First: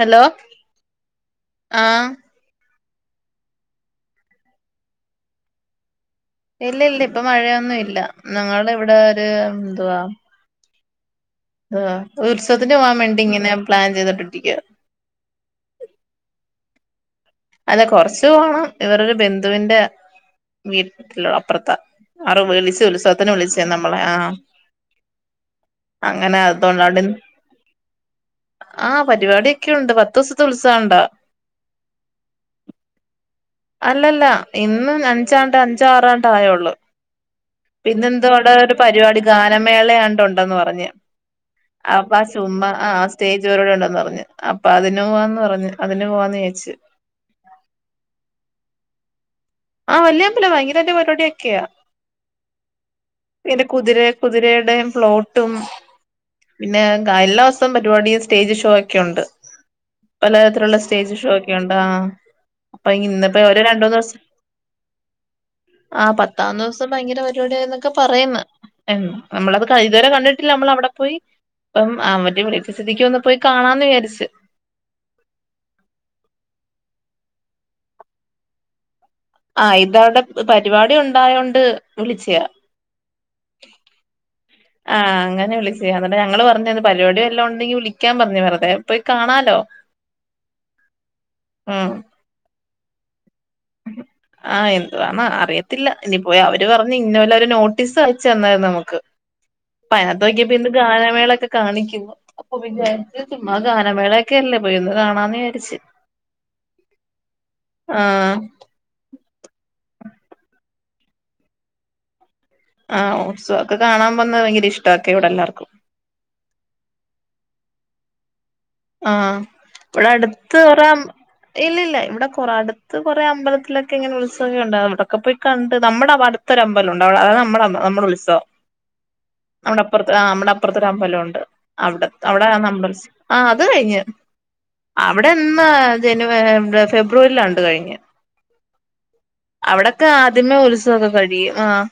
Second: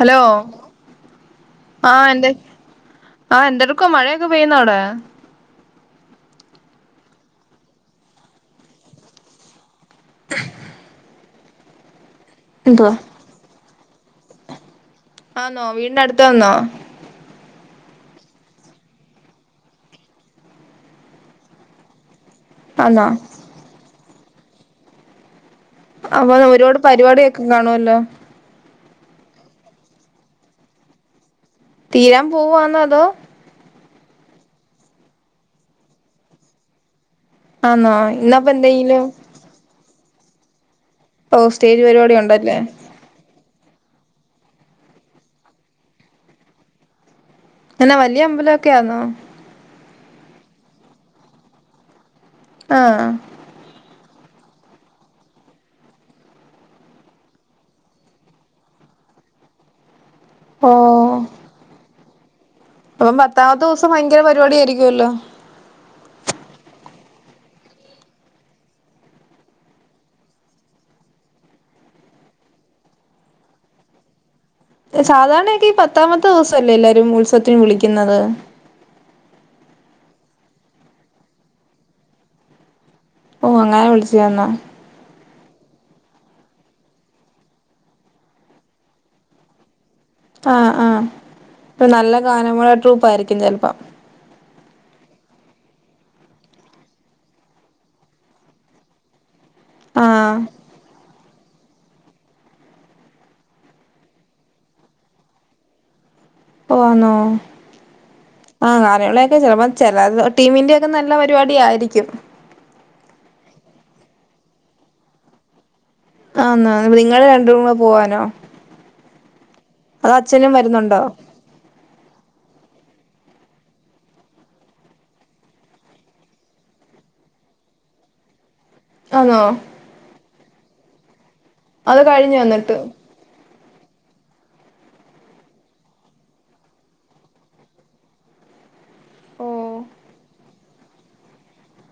Hello ആഹ് ന്തെ ആഹ് എന്തട്ക്കാ മഴയൊക്കെ പെയ്യുന്നോവിടെ ഇല്ലില്ല ഇപ്പൊ മഴയൊന്നുല്ല നങ്ങൾടെവിടെ ഒരു എന്തുവാ ആഹ് ഉത്സത്തിന് എന്തുവാ പോവാൻ വേണ്ടിങ്ങനെ പ്ലാൻ ചെയ്തിട്ടൊട്ടിക്ക ആന്നോ വീടിന്റെടുത്താന്നോ അല്ല കൊറച്ച് പോണം ഇവറൊരു ബന്ധുവിന്റെ വീട്ടിലൊ അപ്പർത്ത അറ് ആന്നോ വിളിച്ചുൽസവത്തിന് വിളിച്ചയ നമ്മളെ ആഹ് അങ്ങനെ [unintelligible] ഒരുപാട് അതുകൊണ്ട് അവിടെ പരിപാടിയൊക്കെ കാണുല്ലോ ആഹ് പരിപാടിക്കെ ഉണ്ട് പത്ത്വസത്തെ ഉത്സണ്ടാ തീരാൻ പോവാന്നോ അതോ അല്ലല്ല ഇന്ന് അഞ്ചാണ്ട് അഞ്ചാറാണ്ടായേയുള്ളൂ ആന്നോ ഇന്നപ്പൊ പിന്നെന്ത്വടെ ഒരു എന്തെങ്കിലും പരിപാടി ഗാനം മേളയാണ്ടൊണ്ടെന്ന് പറഞ്ഞ് ഓഹ് സ്റ്റേജ് പരിപാടി ഒണ്ടല്ലേ [unintelligible] ഉണ്ടന്നറഞ്ഞ് അപ്പൊ അതിന് പോവാന്ന് പറഞ്ഞ് അതിന് പോവാന്ന്ച്ച് എന്നാ വലിയ അമ്പലൊക്കെ ആന്നോ ആഹ് വല്യമ്പലവ [unintelligible] പരിപാടിയൊക്കെയാ ആഹ് [unintelligible] കുതിരെ കുതിരെടേം പ്ലോട്ടും പിന്നെ ഗഎല്ലാസോം പരിപാടിയും സ്റ്റേജ് ഷോയൊക്കെണ്ട് ഓ പലതരത്തിലുള്ള സ്റ്റേജ് ഷോ ഒക്കെണ്ട് ആഹ് അപ്പൊ അപ്പം ഇന്നിപ്പോ ഒരു രണ്ട് പത്താമത്ത്സം മൂന്ന് ദിവസം ഭയങ്കര പരിപാടിയായിരി കൊല്ലോ ആഹ് പത്താ ദിവസം ഭയങ്കര പരിപാടിയാന്നൊക്കെ പറയന്ന് നമ്മളത് ഇതുവരെ കണ്ടിട്ടില്ല നമ്മൾ അവിടെ പോയി ഇപ്പം അവര് വിളിച്ച സ്ഥിതിക്ക് ഒന്ന് പോയി കാണാന്ന് വിചാരിച്ചു സാധാരണയൊക്കെ ഈ പത്താമത്തെ [unintelligible] ഉത്സവത്തിന് വിളിക്കുന്നത് ആഹ് ഇതവിടെ പരിപാടി ഉണ്ടായോണ്ട് വിളിച്ചയാ ഓഹ് അങ്ങനെ വിളിച്ചയാന്നോ [unintelligible] ഞങ്ങള് പറഞ്ഞത് പരിപാടി വല്ലോണ്ടെങ്കി വിളിക്കാൻ പറഞ്ഞ് വെർതെ പോയി കാണാലോ ആഹ് ആഹ് ഉം ഇപ്പ നല്ല ഗാനമേള ട്രൂപ്പാര് ചെൽപ്പം വാണാ അറിയത്തില്ല ഇനി പ്പോയ അവര് പറഞ്ഞ് ഇന്നോല്ല ഒരു നോട്ടീസ് അയച്ചു തന്നാര്ന്നു നമുക്ക് ആഹ് പ്പയ്നാത്തൊക്ക്യപ്പിന്ന് ഗാനമേളൊക്കെ കാണിക്കുമ്പം അപ്പൊ വിചാര്ച് ചുമ്മാ ഗാനമേളെയ്ക്കെല്ലേ പോയി ഒന്ന് കാണാന്ന് വിയാര്ച്ച് പ്പൊ വാന്നോ ആഹ് ആഹ് ഗാനളേക്കെ ചെലപ്പോ ചെലത് ഒ ടീമിന്റെ ക്ക നല്ല പരിപാടി ആയിരിക്കും ആഹ് ഓട്സോ ഒക്ക കാണാ വന്ന വയ്ങ്കര ഇഷ്ടാക്കെ ഇവിടെ എല്ലാർക്കും ആന്ന നിങ്ങള് രണ്ടു മ പോവാനോ ആഹ് വ്ടെ അതോ അച്ഛനും അടുത്ത് ഒറം വരുന്നുണ്ടോ ഇല്ലില്ല്യ ഇവ്ടെ കൊറ അടുത് ത് കുറേ അമ്പലത്തിലൊക്കെ ഇങ്ങനെ ഉത്സവൊ ഉണ്ടാവും വ്ടൊക്ക പ്പൊയ് കണ്ട് നമ്മുടെ അവ് അടുത്തൊരു അമ്പലുണ്ട് അവിടെ അത് നമ്മട നമ്മുടെ ഉത്സവം ആന്നോ മ്മടെ അപ്പർത്ത് ആ നമ്മ്ട പ്പർത്തൊരമ്പലവുണ്ട് അത് അവ്ടെ കഴിഞ്ഞോ അവ്ടെ എന്നിട്ട് അമ്പൽസ് ആ ത് കഴ്ഞ്ഞ് അവിടെന്നാ ജനുവ ഫെബ്രുവര്ലാണ്ട് കഴിഞ്ഞ് ഓഹ് അവിടെക്കെ ആദ്യമേ ഉത്സവൊക്കെ കഴിയും ആഹ്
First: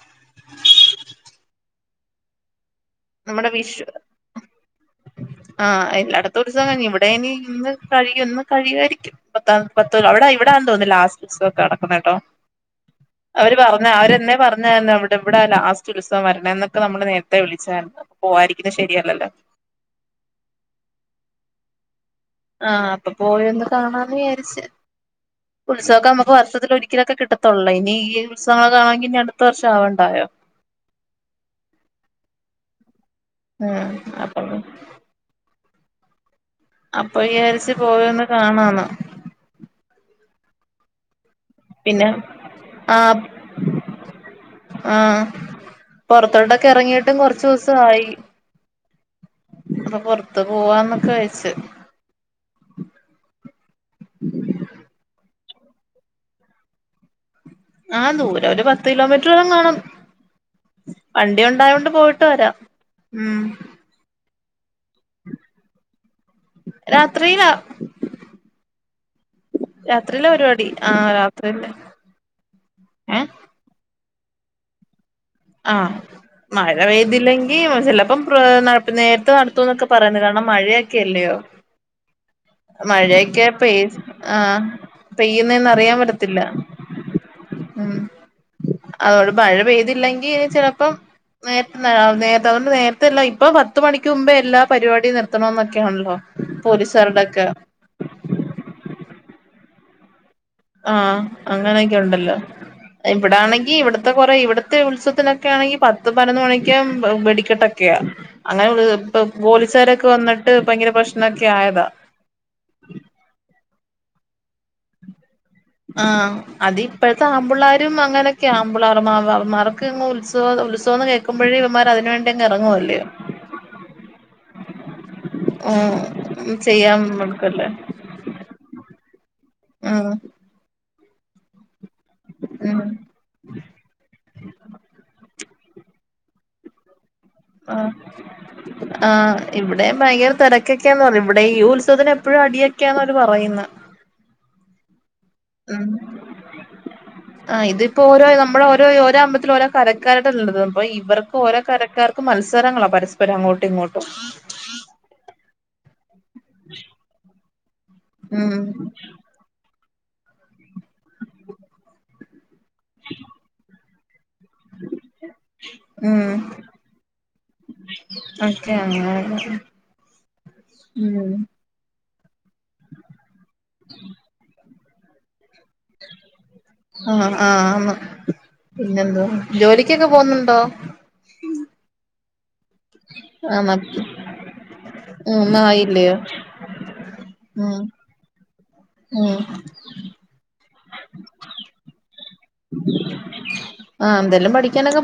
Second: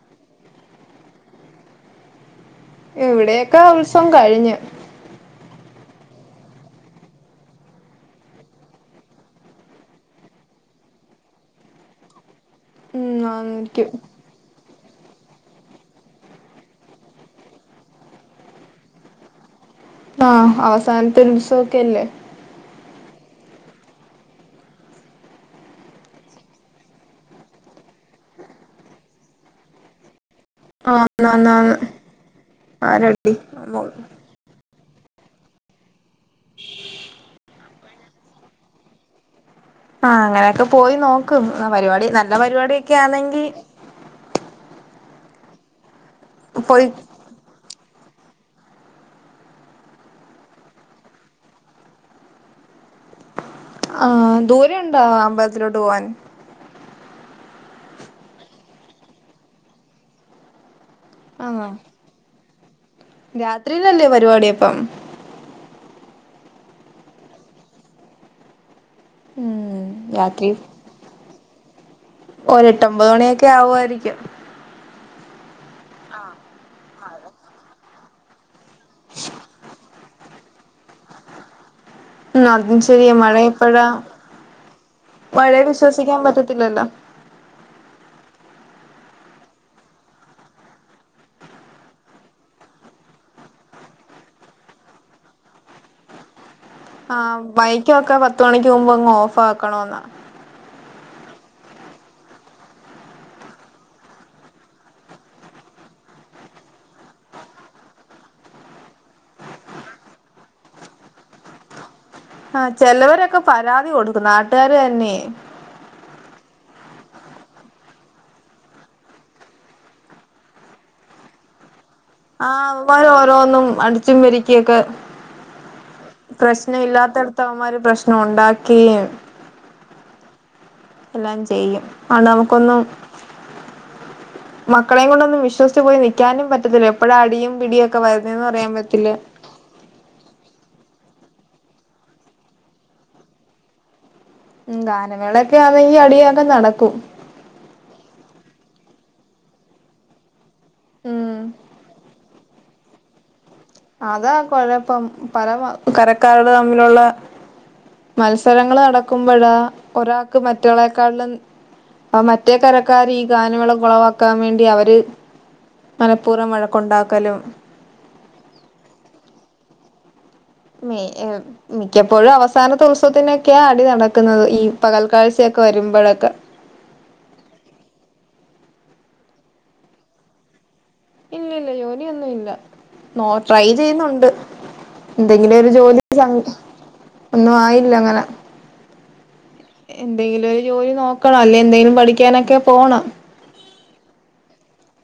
നമ്മുടെ എവിടേക്കാ വിഷു ഉത്സവം കഴിഞ്ഞ് ആഹ് എല്ലാടത്തു ഉത്സവ കയ്ഞ്ഞ് ഇവിടെ ഇനി ഇന്ന് കഴിയു ഇന്ന് കഴിയുയാരിക്കും പത്ത പത്ത് അവിടെ ഇവിടാ തോന്ന് ലാസ്റ്റ് ഉത്സവൊക്ക നടക്കുന്ന ട്ടോ ഉം അവര് പറഞ്ഞ ആയിരിക്കും അവരെന്നെ പറ ന്നേന്നു അവ്ടെ ഇവ്ടാ ലാസ്റ്റ് ഉത്സവ വര്ണെ ന്നൊക്ക നമ്മള് നേര്ത്തെ വിളിച്ചാര്ന്നു പോവായിരിക്ക്ന്നെ ശരിയല്ലല്ലൊ ആഹ് അവസാൻത്തൊര് ഉത്സവൊക്കെല്ലേ ആഹ് അപ്പൊ പോയൊന്ന് കാണാന്ന് വിയാര്ച്ച് ഉത്സവൊക്ക അമക്ക് വർഷത്തില് ഒരിക്കലൊക്ക കിട്ടത്തൊള്ളു ഇനി ഈ ഉത്സവ [unintelligible] മെങ്കി ഇനി അടുത്ത വർഷ ആവണ്ടെയോ ആഹ് ന്ന്ന്ആര ആഹ് അപ്പപ്പി ന്നെ അപ്പൊ യാരിച്ച് പോയോന്ന് കാണാന്ന് അങ്ങനൊക്കെ പോയി നോക് ക്കും പരിപാടി പിന്നെ നല്ല പരിപാടിക്കെ ആഹ് ആണെങ്കി ആഹ് പൊറത്തോട്ടൊക്കെ പോയി എറങ്ങീട്ടും കൊറ്ച്ച് ഊസ് ആയി അപ്പ പൊർത്ത് പോവാന്നൊക്ക യ്ച്ച് ആ ദൂരെ ഉണ്ടൊഅമ്പ ത്തിലോട്ടുവാൻ ആ ദൂരൊ ഒരു പത്ത് കിലോമീറ്ററ ങ്ങ് കാണും വണ്ടി ആന്നോ ഉണ്ടായോണ്ട് പോയിട്ട് വരാം ഉം രാത്രിയിലല്ലേ പരിപാടി അപ്പം രാത്രിയിലാ ഉം രാത്രില പരിപാടി ആ ര ത്രി ന്നെ ഒര് എട്ടമ്പൊത് മണിയൊക്കെ ആവുആയിരിക്കും ആ മഴ പെയ്തില്ലെങ്കി ചില [unintelligible] പ്പ നേരത്തെ നടത്തും ന്നൊക്കെ പറയുന്നത് കാരണം മഴയൊക്കെയല്ലയോ ഉം അതും ശരിയാ മഴ മഴയൊക്കെ ഇപ്പഴാ പെയ്ത് ആ മഴയെ പെയ്യുന്നന്ന് അറിയാ വിശ്വസിക്കാൻ പറ്റത്തില്ല പറ്റത്തില്ലല്ലോ ഉം അത് കൊണ്ട് മഴ പെയ്തില്ലെങ്കി ചെലപ്പം നേർത്തെ നേരത്തല്ലേ ഇപ്പൊ പത്ത് മണിക്ക് മുന്പേ എല്ലാ പരിപാടിം നിർത്തണം എന്നൊക്കെയാണല്ലോ ആ മൈക്ക് ഒക്കെ പത്ത് മണിക്ക് മുന്പങ്ങ് ഓഫ് ഫാക്കാണെന്ന ആ അങ്ങനെയെക്കെയുണ്ടല്ലോ ഇവിടാണെങ്കി ഇവിടെത്തെ കൊറേ ഇവ്ടെത്തെ പത്ത് പയ്നൊന്ന് മണിക്കും വെടിക്കെട്ടൊക്കെയാ. അങ്ങനെ പോലീസാരൊക്കെ വന്നിട്ട് ഭയങ്കര പ്രശ്‌നൊക്കെ ആയതാ ആ ചേലോരൊക്കെ പരാ തി കൊടുക്കും നാട്ടാര്ന്നേ ആ അതിപ്പോഴത്തെ ആണ്പിള്ളേരും അങ്ങനെയൊക്കെയാ ആണ്പിള്ളേർക്ക് അവർക്ക് ഉത്സവം ന്ന് കേൾക്കുമ്പേയെ ഇവൻ ആ അവന്മാര് ഓരോന്നും അടിച്ചും ക്കിയൊക്കെ ഉം ചെയ്യാൻ പ്രശ്നമില്ലാത്തിടത് മടുക്കല്ലേ അവന്മാര് പ്രശ്നമുണ്ടാക്കുകയും ആഹ് എല്ലാം ചെയ്യും ആ നമുക്കൊന്നും ഉം മക്കളീം കൊണ്ടെന്നും വിശ [unintelligible] പോയി നിക്കാനും പറ്റത്തില്ല എപ്പഴാ അടിയും ആ പിടിയൊക്കെ വരുന്നേന്ന് പറയാൻ പറ്റില്ല ആ ഇവടെയും ഭയങ്കര തെര കെക്കെ എന്ന് പറയും ഇവ്ടെ ഈ ഉത്സവത്തിന് എപ്പഴും അടിയൊക്കെ എന്നാ അവര് പറയുന്നേ മ് ഗാ നമേള ക്കെ ആന്നേങ്കി അടിയൊക്കെ നടക്കും പ്പ ഓരോ നമ്മളെ ഓരോ ഓരൊമ്പലത്തില് ഓരോ കരക്കാ പ്പോ ഇവർക്ക് ഉം ഓരോ കരക്കാർ മത്സരങ്ങളാ പരസ്പരം അങ്ങോട്ട് അതാ കൊഴപ്പം പര കരക്കാരെ തമ്മിലുള്ള ഉം മത്സരങ്ങള് നടക്കുമ്പോഴാ ഒരാക്ക് മ റ്റൊളക്കാലിലും അ മ റ്റേ കരക്കാര് ഈ ഗാനമേള കൊളവ ക്കാൻ വേണ്ടി അവര് മനഃപൂർവം വഴക്കുണ്ടാക്കലും അക്കെ അങ്ങനെ മി ഉം മി ക്കപ്പോഴും അവസാന [unintelligible] ഒക്കെ അടി നടക്കുന്നത് ഈ പകൽക്കഴ്ചയൊക്കെ വരുമ്പോഴൊക്കെ ആ ആ ന്ന് പിന്നെന്തോ ജോലിക്കൊക്കെ പോന്നുണ്ടോ ഇല്ല ഇല്ല ജോലി ഒന്ന ഇല്ല നോ ട്രൈ ആന്നോ ചെയ്യുന്നുണ്ട് ഉം എന്തെങ്കിലും ഒന്നും ഒരു ജോലി ആയില്ലയോ സ ഒന്നും ഉം ആയില്ല അങ്ങനെ ഉം എന്തെങ്കിലും ഒരു ജോലി നോക്കണം അല്ലേ എന്തെങ്കിലും പഠിക്കാനൊക്കെ പോണം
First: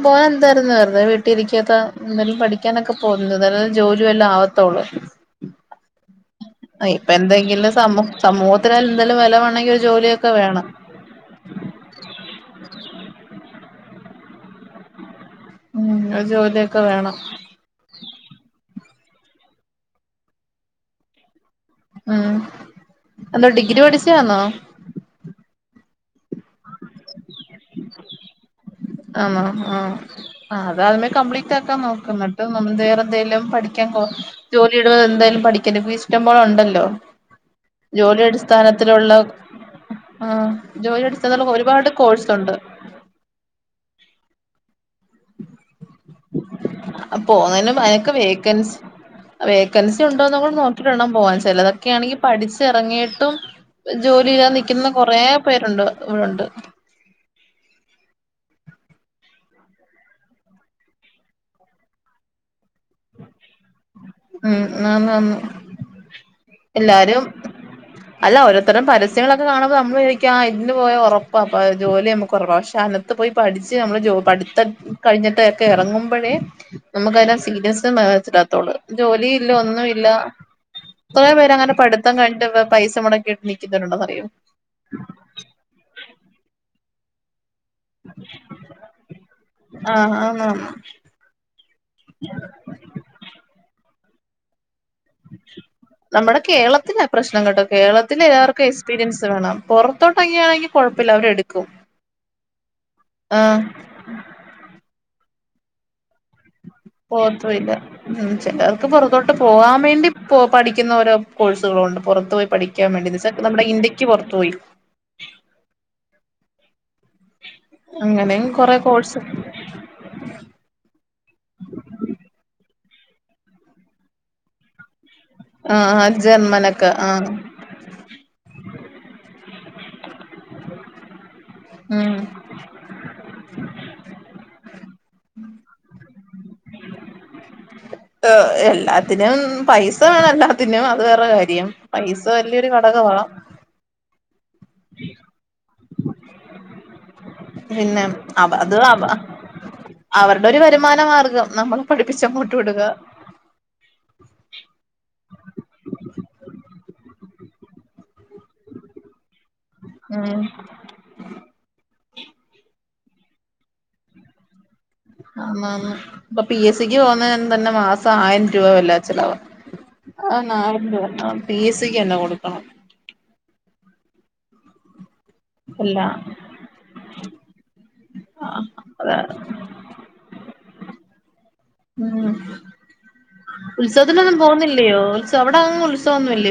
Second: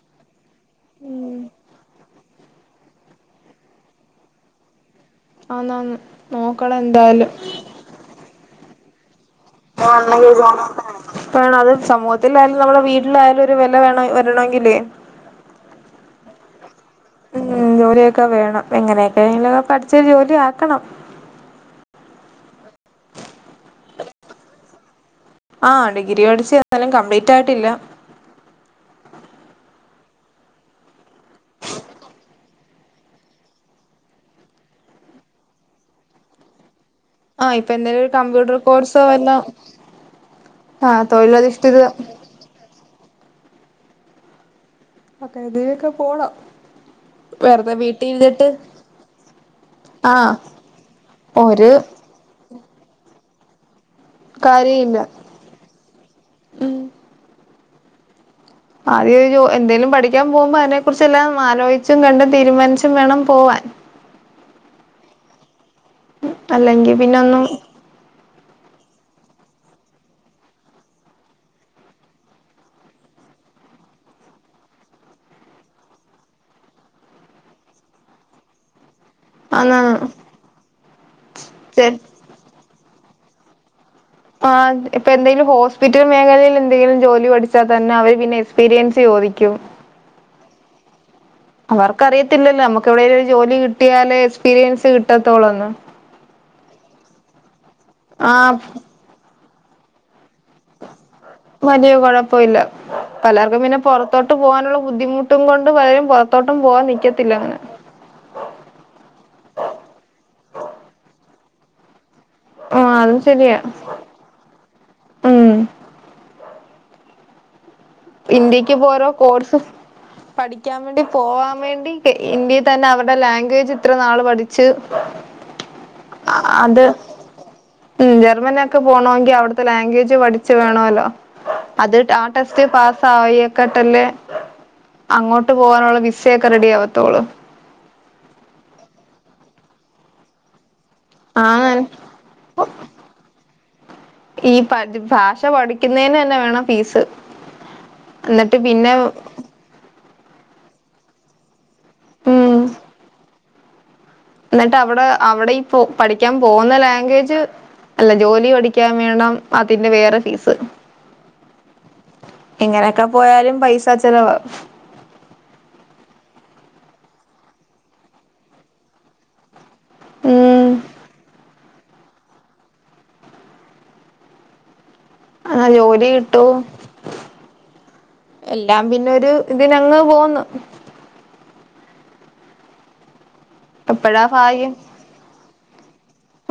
പോ [unintelligible] യിരുന്നു വെറതെ വീട്ടിലിരിക്കാത്ത പഠിക്കാനൊക്കെ പോകുന്നു നല്ല ജോലിയ വല്ലാം ആവത്തള്ളൂ [unintelligible] ഇപ്പൊ എന്തായാലും എന്തെങ്കിലും സമൂ സമൂഹ തില്ലേ [unintelligible] പ അത് സമൂ ത്തിലയാലും നമ്മുടെ വീട്ടിലായാലും ഒരു വില വേണ വരുന്നാകില്ല ഉം ഒരു ജോലിയൊക്കെ വേണം ക്കെ വേണം എങ്ങനെയൊക്കെില പഠിച്ച ജോലി ആക്കണം ഉം എന്താ ഡിഗ്രി പഠിച്ചാന്നോ ആ ഡിഗ്രി പഠിച്ച എന്നാലും കംപ്ലീറ്റ് ആയിട്ടില്ല ആണോ ആ ആ അതാദ്യമേ കംപ്ലീറ്റ് ആക്കാൻ നോക്കുന്നിട്ട് നമ്മൾ വേറെ എന്തായാലും പഠിക്കാൻ പോ ജോലി ഇടു എന്തായാലും പഠിക്കൻപ്പ ഇഷ്ടം പോലെ ഉണ്ടല്ലോ ആഹ് ഇപ്പൊ എന്തേലും ഒരു ജോലി കമ്പ്യൂട്ടർ കോഴ്സോ അടിസ്ഥാനത്തിലുള്ള വല്ലോ ആ ജോലി ആഹ് അടിസ്ഥാനത്തില തൊഴിലധിഷ്ഠിത ഒരുപാട് കോഴ്സ് ഉണ്ട് അക്കെ ഇതൊക്കെ പോണം പോവുന്നതിനു വെറുതെ വീട്ടിൽ [unintelligible] ഇരുന്നിട്ട് വേക്കൻസി ആ വേക്കൻസി ആഹ് ഉണ്ടോന്ന കൂടി നോക്കിട്ടണ്ട പോവാൻ ഒരു ചിലതൊക്കൊണെങ്കിൽ പഠിച്ച ഇറങ്ങിയിട്ടും ജോലില്ലാ കാര്യം നിക്കുന്ന ഇല്ല കൊറെ പേരുണ്ട് ഇവിടെണ്ട് ആദ്യ ഒരു എന്തേങ്കലും പഠിക്കാൻ പോകുമ്പോ അതിനെ കുറിച്ച് എല്ലാം ആലോചിച്ചും കണ്ടും തീരുമാനിച്ചു ഉം അന്നേന്നെ അല്ലെങ്കി എല്ലാരും പിന്നൊന്നും അല്ല ഓരോത്തരം പരസ്യങ്ങള അെ കാണുമ്പോ നമ്മൾ എരിക്ക അതിന് പോ ഉറപ്പാ ജോലി നമുക്ക് ഉറപ്പാ പക്ഷെ അന്നത്ത് പോയി പഠിച്ച് നമ്മള് പത്ത കഴിഞ്ഞിട്ട ഒക്കെ ഇറങ്ങുമ്പോഴേ നമുക്ക് അതിനാം സീരിയസ് മിലാത്തുള്ളൂ ജോലി ഇല്ല ആന്ന് ഒന്നും ഇല്ല കുറേ പേര് അങ്ങനെ ചെ പിം കണ്ട് മടക്കിട്ട് നിക്കുന്നുണ്ട് ആ ഇപ്പം എന്തെങ്കിലും ഹോസ്പിറ്റൽ മേഖലയിൽ എന്തെങ്കിലും ജോലി പഠി തന്നെ അവര് പിന്നെ എക്സ്പീരിയൻസ് ചോദിക്കും ആഹ് ആന്നാന്ന് അവർക്ക് അറിയത്തില്ലല്ലോ നമുക്ക് എവിടെയും ഒരു ജോലി കി കിട്ടിയാലേ എക്സ്പീരിയൻസ് കിട്ടത്തോളന്ന് കേരളത്തിലാപ്രശ്നം കെട്ടോ കേരളത്തിൽ ആഹ് എല്ലാവർക്കും എക്സ്പീരിയൻസ് വേണം പുറത്തോട്ടങ്ങിയാണെങ്കി കുഴ വലിയ കുഴപ്പമില്ല പലർക്കും ആഹ് പിന്നെ പുറത്തോട്ട് പോകാനുള്ള ബുദ്ധിമുട്ട് ട്ടും കൊണ്ട് പലരും പുറത്തോട്ട് പോകത്തതില്ല ചിലവർക്ക് പുറത്തോട്ട് പോകാൻ വേണ്ടി പഠിക്കുന്നവരോ കോഴ്സുകളുണ്ട് പുറത്തു പോയി പഠിക്കാൻ ആഹ് വേണ്ടി അതും ശരിയാ നമ്മുടെ ഇന്ത്യക്ക് പുറത്തു പോയി ഉം അങ്ങനെയും ഇന്ത്യക്ക് കൊറെ പോരോ കോഴ്സ് പഠിക്കാൻ വേണ്ടി പോവാൻ വേണ്ടി ഇന്ത്യ തന്നെ അവരുടെ ലാംഗ്വേജ് ഇത്ര നാള് പഠിച്ച് ആ ജർമ്മനൊക്കെ ആ പുറത്ത് പോകണമെങ്കിൽ അവിടുത്തെ ലാംഗ്വേജ് പഠിച്ചു വേണമല്ലോ അത് ഉം ആ ടെസ്റ്റ് പാസ് സായിക്കാട്ടല്ലേ അങ്ങോട്ട് പോവാനുള്ള വിസയൊക്കെ റെഡി ആവത്തോളു എല്ലാത്തിനും പൈസ വേണം അതിനാ അത് വേറെ കാര്യം ആണ് പൈസ വലിയൊരു ഘടകമാ ഈ പഠി ഭാഷ പഠിക്കുന്നതിന് തന്നെ വേണം ഫീസ് പിന്നെ അവ എന്നിട്ട് അത് പിന്നെ അവ അവരുടെ ഒരു വരുമാന മാർഗം നമ്മള് പഠിപ്പിച്ച് അങ്ങോട്ട് ഉം വിടുക എന്നിട്ട് അവിടെ അവിടെ ഇപ്പോ പഠിക്കാൻ പോകുന്ന ലാംഗ്വേജ് അല്ല ജോലി പഠിക്കാൻ വേണം അതിന്റെ വേറെ ഉം ഫീസ് ഇങ്ങനെ ഒക്കെ പോയാലും പൈസ ചെലവാ മാ മാ ഇപ്പൊ പി എസ് സിക്ക് പോകുന്നതിന് തന്നെ മാസം ആയിരം രൂപ വല്ല ചിലവാ ആണ് ഉം ആണ് പി എസ് സിക്ക് തന്നെ കൊടുക്കണം ആ അല്ല ജോലി കിട്ടു ആഹ് എല്ലാം പിന്നെ അതാ ഒരു ഇതിനങ്ങ് പോന്നു ഉം [inaudible]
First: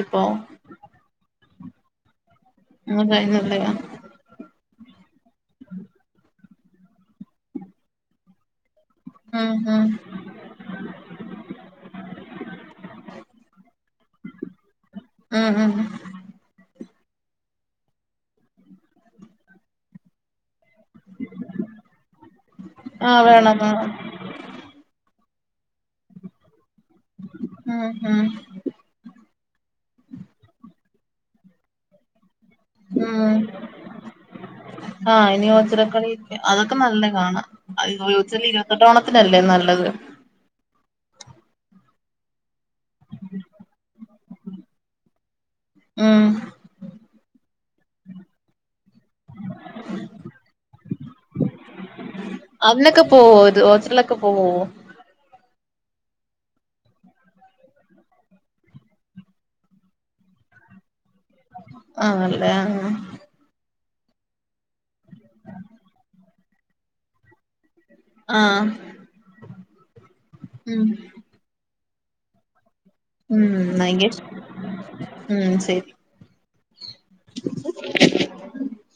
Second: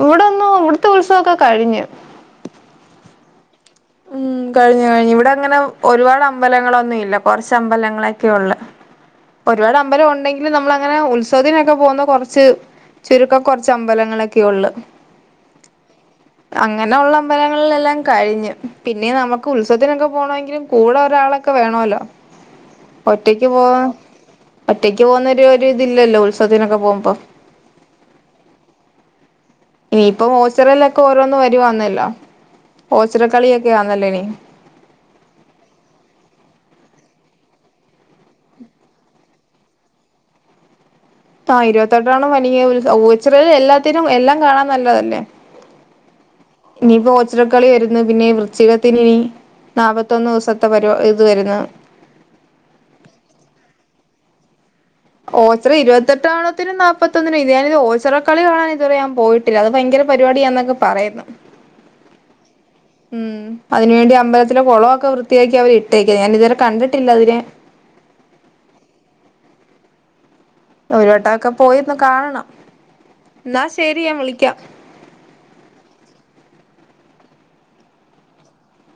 ഇവിടെ ഇപ്പൊ ഒന്നും ഇവിടുത്തെ ഉത്സവൊക്കെ കഴിഞ്ഞു കഴിഞ്ഞൊള്ളയാ മ് കഴിഞ്ഞു കഴിഞ്ഞു ഇവിട ഒരുപാടങ്ങനെ അമ്പലങ്ങൾ ഒന്നുല്ല കൊറച്ച് അമ്പലങ്ങളൊക്കെ ഉള്ളൂ ഉം ഒരുപാട് ഉം അമ്പലം ഉണ്ടെങ്കിലും നമ്മള് അങ്ങനെ ഉത്സവത്തിനൊക്കെ പോന്നെ കൊറച്ച് ചുരുക്കം കുറച്ച് അം മ്പലങ്ങളൊക്കെയൊള്ള് ആ ആ ന്നെ ഒള്ള അമ്പലങ്ങളിലെല്ലാം കഴിഞ്ഞു പിന്നെ നമുക്ക് ഉത്സവത്തിനൊക്കെ പോണമെങ്കില് കൂടെ ഒരാളൊക്കെ വേണമല്ലോ ആഹ് ഒറ്റക്ക് വേണം പോകാം വേണം ഒറ്റക്ക് പോന്ന ൻ്റെ ഒരു ഇതില്ലല്ലോ ഉൽസ മ് മ് ഏയ് ഇപ്പോൾ ഓച്ചിറയിലൊക്കെ ഓരോന്ന് വരുവാണല്ലോ ആ ആ ഇനി ഓച്ചിറക്കളി അതൊക്കെ നല്ലതാണ് [unintelligible] ച്ചാല് ഇരുപത്തെട്ടാം ഓണത്തിനല് ലെ നല്ലത് ആ ഇരുപത്തിയെട്ടാം ഓണം വലിയ ഒരു സ് ഓച്ചിറയിലെ എല്ലാത്തിനും എല്ലാം കാണാൻ നല്ലയല്ലേ ആ ഇനിയിപ്പോ ഓച്ചിറ കളി വരുന്നു പിന്നെ വൃശ്ചിക ല്ലി നാപ്പത്തൊന്ന് ദിവസത്തെ പരു ഇത് വരുന്നു അതിനൊക്കെ പോവോ ഇത് [unintelligible] ഓച്ചിറ ഇരുപത്തെട്ടാം ഓണത്തിനും നാപ്പത്തിയൊന്നിനും ഇതേവരെ ഞാൻ പോയിട്ടില്ല അത് ഭയങ്കര പരുപാടിയാന്നൊക്കെ പറയ്ന്ന്. ആ അല്ലേ ആ അതിനു വേണ്ടി അമ്പലത്തിലെ കുളമൊക്കെ വൃത്തിയാക്കിയി അവരിട്ടേക്കുന്നു ഞാൻ ഇതുവരെ കണ്ടിട്ടില്ല അതിനെ [inaudible] [inaudible] ഒരുവെട്ടക്കെ പോയി കാണണം മ്ം എന്നാ ശരി ഭയ ഞാൻ വിളിക്കാം [unintelligible] മ് ശരി [inaudible]